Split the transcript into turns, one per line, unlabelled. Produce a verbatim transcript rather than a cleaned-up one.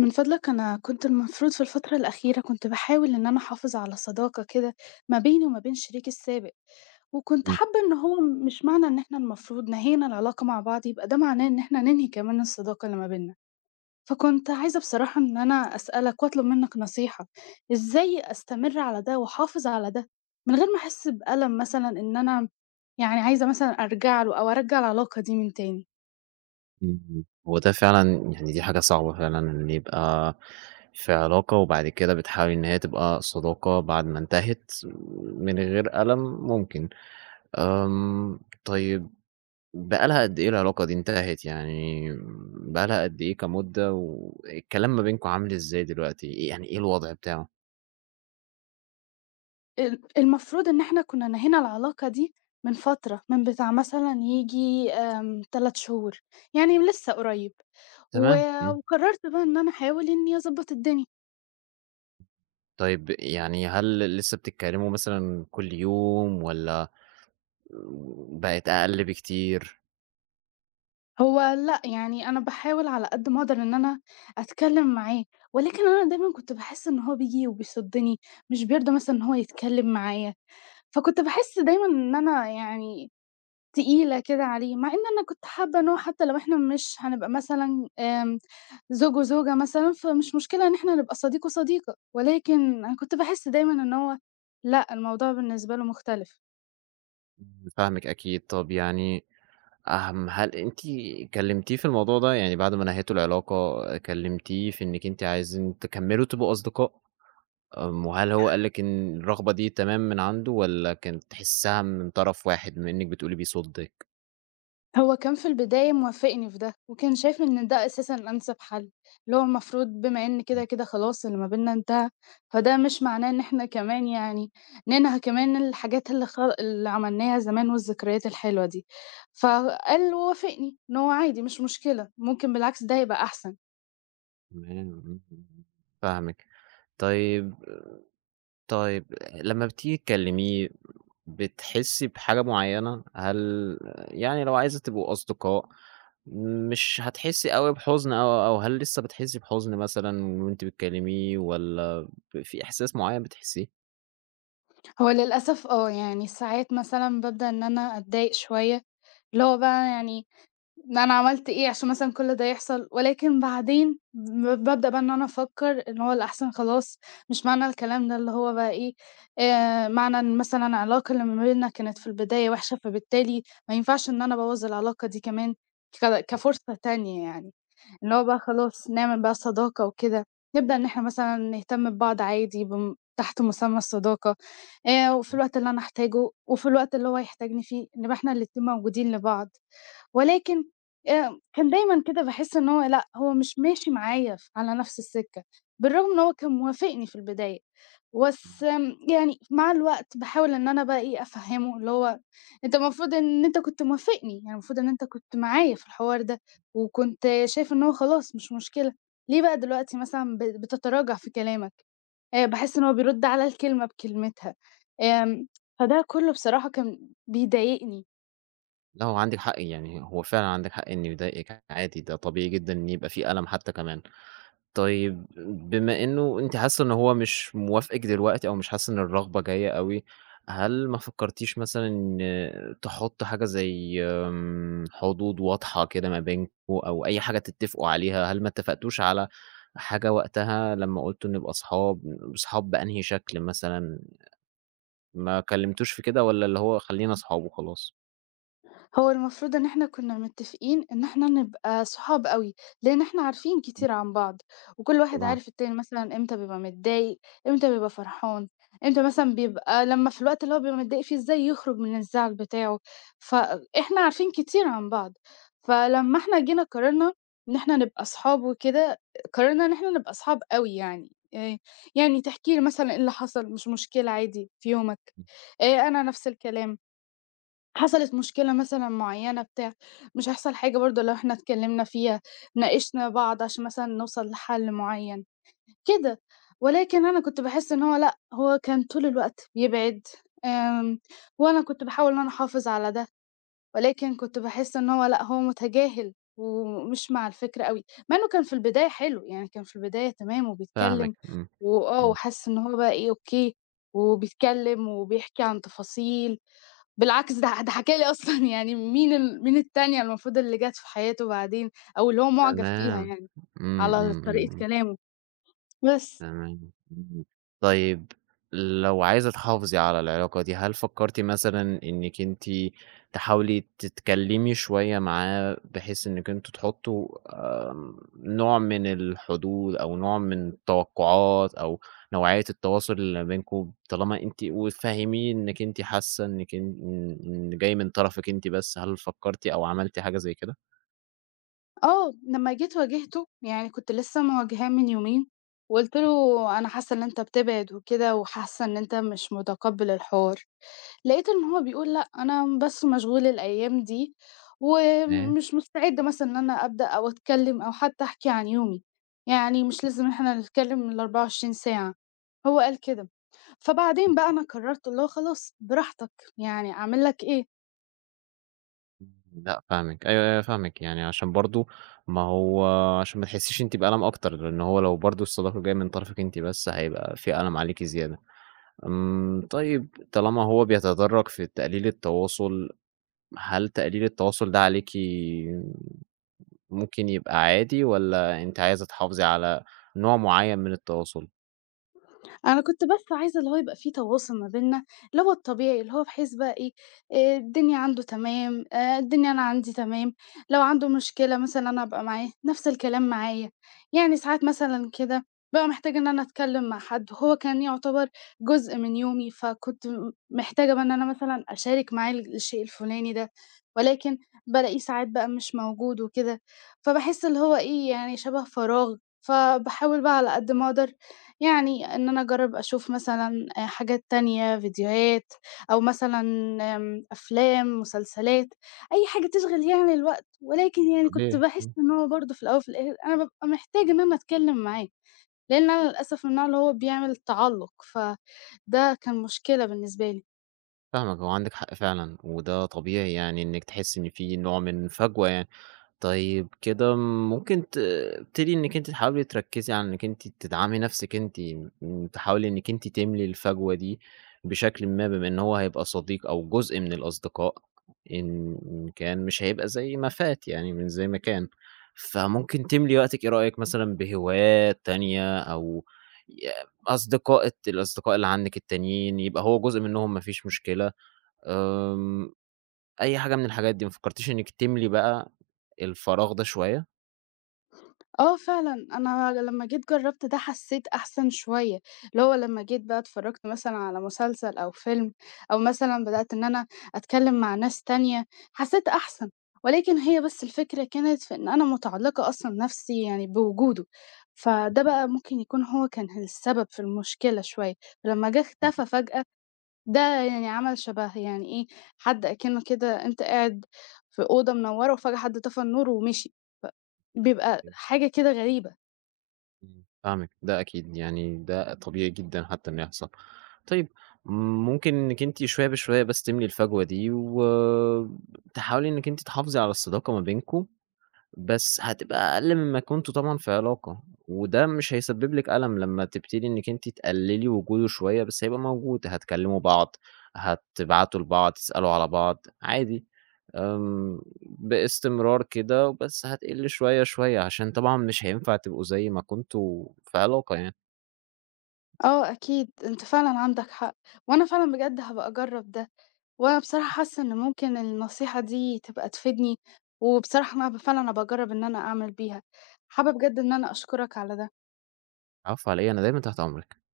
من فضلك أنا كنت المفروض في الفترة الأخيرة كنت باحاول إن أنا أحافظ على صداقة كده ما بيني وما بين شريكي السابق، وكنت
إمم،
حابة إن هو مش معنى إن إحنا المفروض نهينا العلاقة مع بعض يبقى ده معناه إن إحنا ننهي كمان الصداقة اللي ما بيننا، فكنت عايزة بصراحة إن أنا أسألك وأطلب منك نصيحة، إزاي أستمر على ده وأحافظ على ده من غير ما أحس بألم مثلًا إن أنا يعني عايزة مثلًا أرجع له أو أرجع العلاقة دي من تاني؟
إمم، هو ده فعلًا يعني دي حاجة صعبة فعلًا إن يبقى في علاقة وبعد كده بتحاولي إن هي تبقى صداقة بعد ما انتهت من غير ألم ممكن. آمم، طيب بقى لها قد إيه العلاقة دي انتهت يعني بقى لها قد إيه كمدة، والكلام ما بينكم عامل إزاي دلوقتي، إيه يعني إيه الوضع بتاعه؟
ال المفروض إن إحنا كُنّا نهينا العلاقة دي من فترة، من بتاع مثلًا ييجي آمم ثلاثة شهور، يعني لسه قريّب، و
تمام، إمم،
وقرّرت بقى إن أنا أحاول إنّي أضبّط الدنيا،
طيب يعني هل لسه بتتكلموا مثلًا كل يوم والّا بقت أقل بكتير؟
هو لأ، يعني أنا باحاول على قد ما أقدر إن أنا أتكلّم معاه، ولكن أنا دايمًا كنت باحس إن هو بييجي وبيصُدّني، مش بيرضى مثلًا إن هو يتكلّم معايا، فكنت باحس دايمًا إن أنا يعني تقيلة كده عليه، مع إن أنا كنت حابة إن هو حتى لو إحنا مش هنبقى مثلًا آمم، زوج وزوجة مثلًا، فمش مشكلة إن إحنا نبقى صديق وصديقة، ولكن أنا كنت باحس دايمًا إن هو لأ، الموضوع بالنسبة له مختلف.
فاهمِك أكيد، طب يعني أهم هل أنتِ كلمتيه في الموضوع ده؟ يعني بعد ما نهيتوا العلاقة كلمتيه في إنِّك أنتِ عايزين تكمّلوا تبقوا أصدقاء؟ آمم، وهل هو قال لِك إن الرغبة دي تمام من عنده والّا كانت تحسّها من طرف واحد بما إنِّك بتقولي بيصُدِّك؟
هو كان في البداية موافقني في ده، وكان شايف إن ده أساسًا أنسب حل، اللي هو المفروض بما إن كده،
إمم،
كده خلاص اللي ما بيننا انتهى، فده مش معناه إن إحنا كمان يعني ننهى كمان الحاجات اللي خ اللي عملناها زمان والذكريات الحلوة دي. فقال وافقني إن هو عادي مش مشكلة، ممكن بالعكس ده يبقى أحسن.
تمام، إمم، إمم، فاهمِك. طيب، طيب لمّا بتيجي تكلميه بتحسّي بحاجة معيّنة؟ هل يعني لو عايزة تبقوا أصدقاء مش هتحسّي أوي بحُزن أو أو هل لسه بتحسّي بحُزن مثلًا وأنتِ بتكلميه والّا ب في إحساس معيّن بتحسّيه؟
هو للأسف آه، يعني ساعات مثلًا بابدأ إن أنا أتضايق شوية، اللي هو بقى يعني ما أنا عملت إيه عشان مثلًا كل ده يحصل، ولكن بعدين ب بابدأ بقى إن أنا أفكّر إن هو الأحسن خلاص، مش معنى الكلام ده اللي هو بقى إيه، آآ معنى إن مثلًا العلاقة اللي ما بيننا كانت في البداية وحشة، فبالتالي ما ينفعش إن أنا أبوّظ العلاقة دي كمان ك كفرصة تانية يعني، اللي هو بقى خلاص نعمل بقى صداقة وكده، نبدأ إن إحنا مثلًا نهتم ببعض عادي بم تحت مسمى الصداقة، آآ وفي الوقت اللي أنا أحتاجه وفي الوقت اللي هو يحتاجني فيه، نبقى إحنا الاتنين موجودين لبعض. ولكن آآ كان دايمًا كده باحس إن هو لأ، هو مش ماشي معايا ف على نفس السكة، بالرغم إن هو كان موافقني في البداية، بس آمم يعني مع الوقت باحاول إن أنا بقى إيه، أفهّمه اللي هو أنت المفروض إن أنت كنت موافقني، يعني المفروض إن أنت كنت معايا في الحوار ده، وكنت شايف إن هو خلاص مش مشكلة، ليه بقى دلوقتي مثلًا ب بتتراجع في كلامك؟ آآ باحس إن هو بيرُد على الكلمة بكلمتها، آمم فده كُلّه بصراحة كان بيضايقني.
لأ هو عندِك حق يعني، هو فعلًا عندِك حق إنه يضايقِك عادي، ده طبيعي جدًا إن يبقى في ألَم حتى كمان. طيب بما إنه أنتِ حاسة إن هو مش موافقِك دلوقتي أو مش حاسة إن الرغبة جاية أوي، هل ما فكرتيش مثلًا إن تحطّي حاجة زي آمم، حدود واضحة كده ما بينكم أو أي حاجة تتفقوا عليها؟ هل ما اتفقتوش على حاجة وقتها لمّا قُلتوا نبقى أصحاب، أصحاب بأنهي شكل مثلًا؟ ما كلمتوش في كده والّا اللي هو خلّينا أصحاب وخلاص؟
هو المفروض إن إحنا كنا متّفقين إن إحنا نبقى صحاب أوي، لإن إحنا عارفين كتير عن بعض، وكل واحد
طبعًا،
عارف التاني مثلًا إمتى بيبقى متضايق، إمتى بيبقى فرحان، إمتى مثلًا بيبقى لمّا في الوقت اللي هو بيبقى متضايق فيه إزاي يخرج من الزعل بتاعه، فإحنا عارفين كتير عن بعض، فلمّا إحنا جينا قررنا إن إحنا نبقى صحاب وكده، قررنا إن إحنا نبقى صحاب أوي يعني، آآ يعني تحكي لي مثلًا إيه اللي حصل، مش مشكلة عادي في يومك، آآ أنا نفس الكلام. حصلت مشكلة مثلًا معيّنة بتاع، مش هيحصل حاجة برضه لو إحنا اتكلّمنا فيها، ناقشنا بعض عشان مثلًا نوصل لحل معيّن، كده. ولكن أنا كنت باحس إن هو لأ، هو كان طول الوقت بيبعد، آمم، وأنا كنت باحاول إن أنا أحافظ على ده، ولكن كنت باحس إن هو لأ، هو متجاهل ومش مع الفكرة أوي، مع إنه كان في البداية حلو، يعني كان في البداية تمام
فاهمِك،
وبيتكلّم
إمم،
وآه،
إمم،
وحاسس إن هو بقى إيه، أوكي، وبيتكلّم وبيحكي عن تفاصيل بالعكس ده ح ده حكى لي أصلًا يعني مين ال مين التانية المفروض اللي جات في حياته بعدين أو اللي هو معجب فيها
تمام،
يعني،
إمم،
على
إمم، إمم،
طريقة
إمم.
كلامه، بس.
تمام، إمم. طيب لو عايزة تحافظي على العلاقة دي، هل فكرتِ مثلًا إنِّك أنتِ تحاولي تتكلمي شوية معاه بحيث إنِّك أنتم تحطّوا آمم، نوع من الحدود أو نوع من التوقعات أو نوعية التواصل اللي بينكم طالما أنتِ وتفهّميه إنِّك أنتِ حاسة إنِّك إن إن إن جاي من طرفِك أنتِ بس، هل فكرتِ أو عملتِ حاجة زي كده؟
آه، لمّا جيت واجهته، يعني كنت لسه مواجهاه من يومين، وقُلت له: "أنا حاسة إن أنت بتبعد وكده وحاسة إن أنت مش متقبّل الحوار." لقيت إن هو بيقول لأ، أنا بس مشغول الأيام دي، ومش مستعد مثلًا إن أنا أبدأ أو أتكلم أو حتى أحكي عن يومي، يعني مش لازم إحنا نتكلم الأربعة وعشرين ساعة، هو قال كده. فبعدين بقى أنا قررت اللي هو خلاص براحتك، يعني أعمل لك إيه؟
إمم، لأ فاهمِك، أيوه، أيوه فاهمِك، يعني عشان برضه ما هو عشان ما تحسّيش أنتِ بألم أكتر، لإن هو لو برضه الصداقة جاية من طرفِك أنتِ بس، هيبقى في ألم عليكِ زيادة. إمم، طيب طالما هو بيتدرّج في تقليل التواصل، هل تقليل التواصل ده عليكِ ممكن يبقى عادي والّا أنتِ عايزة تحافظي على نوع معيّن من التواصل؟
أنا كنت بس عايزة اللي هو يبقى في تواصل ما بيننا، اللي هو الطبيعي، اللي هو بحيث بقى إيه، آآ الدنيا عنده تمام، آآ الدنيا أنا عندي تمام، لو عنده مشكلة مثلًا أنا أبقى معاه، نفس الكلام معايا. يعني ساعات مثلًا كده بابقى محتاجة إن أنا أتكلم مع حد، هو كان يعتبر جزء من يومي، فكنت م محتاجة بقى إن أنا مثلًا أشارك معاه ال الشيء الفلاني ده، ولكن بالاقيه ساعات بقى مش موجود وكده، فباحس اللي هو إيه، يعني شبه فراغ، فباحاول بقى على قد ما أقدر يعني إن أنا أجرّب أشوف مثلًا آآ حاجات تانية، فيديوهات أو مثلًا آمم أفلام، مسلسلات، أي حاجة تشغِل يعني الوقت، ولكن يعني كنت
طبيعي،
باحس
إمم،
إن هو برضه في الأول وفي الآخر أنا بابقى محتاجة إن أنا أتكلّم معاه، لإن أنا للأسف من النوع اللي هو بيعمل تعلُّق، فده كان مشكلة بالنسبة لي.
فاهمِك، هو عندِك حق فعلًا، وده طبيعي يعني إنِّك تحسّي إن في نوع من فجوة يعني. طيب كده ممكن تبتدي إنِّك أنتِ تحاولي تركّزي على إنِّك أنتِ تدعمي نَفْسِك أنتِ، م تحاولي إنِّك أنتِ تملي الفجوة دي بشكلٍ ما، بما إن هو هيبقى صديق أو جزء من الأصدقاء إن إن كان مش هيبقى زي ما فات يعني، مش زي ما كان. فممكن تملي وقتِك إيه رأيك مثلًا بهوايات تانية أو ي أصدقاء الت الأصدقاء اللي عندِك التانيين يبقى هو جزء منّهم ما فيش مشكلة، آمم أي حاجة من الحاجات دي، ما فكّرتيش إنِّك تملي بقى الفراغ ده شوية؟
آه فعلًا، أنا لمّا جيت جرّبت ده حسّيت أحسن شوية، اللي هو لمّا جيت بقى اتفرّجت مثلًا على مسلسل أو فيلم أو مثلًا بدأت إن أنا أتكلّم مع ناس تانية، حسّيت أحسن، ولكن هي بس الفكرة كانت في إن أنا مُتعلّقة أصلًا نَفْسي يعني بوجوده، فده بقى ممكن يكون هو كان السبب في المشكلة شوية، فلمّا جه
إمم،
اختفى فجأة ده يعني عمل شبه يعني إيه، حد أكنه كده أنت قاعد في أوضة منوّرة وفجأة حد طفى النور ومشي، ف بيبقى
إمم،
حاجة كده غريبة.
إمم. فاهمِك، ده أكيد يعني ده طبيعي جدًا حتّى إنه يحصل. طيب ممكن إنِّك أنتِ شوية بشوية بس تملي الفجوة دي، وتحاولي إنِّك أنتِ تحافظي على الصداقة ما بينكم. بس هتبقى أقل مما كنتم طبعًا في علاقة، وده مش هيسبب لِك ألم لمّا تبتدي إنِّك أنتِ تقللي وجوده شوية، بس هيبقى موجود، هتكلموا بعض، هتبعتوا لبعض، تسألوا على بعض، عادي، آمم، باستمرار كده بس هتقل شوية، شوية، عشان طبعًا مش هينفع تبقوا زي ما كنتم في علاقة يعني.
آه أكيد، أنت فعلًا عندك حق، وأنا فعلًا بجد هابقى أجرّب ده، وأنا بصراحة حاسة إن ممكن النصيحة دي تبقى تفيدني، وبصراحة أنا هابقى فعلًا هابقى أجرّب إن أنا أعمل بيها. حابة بجد إن أنا أشكرك على ده.
العفو على إيه، أنا دايمًا تحت أمرِك.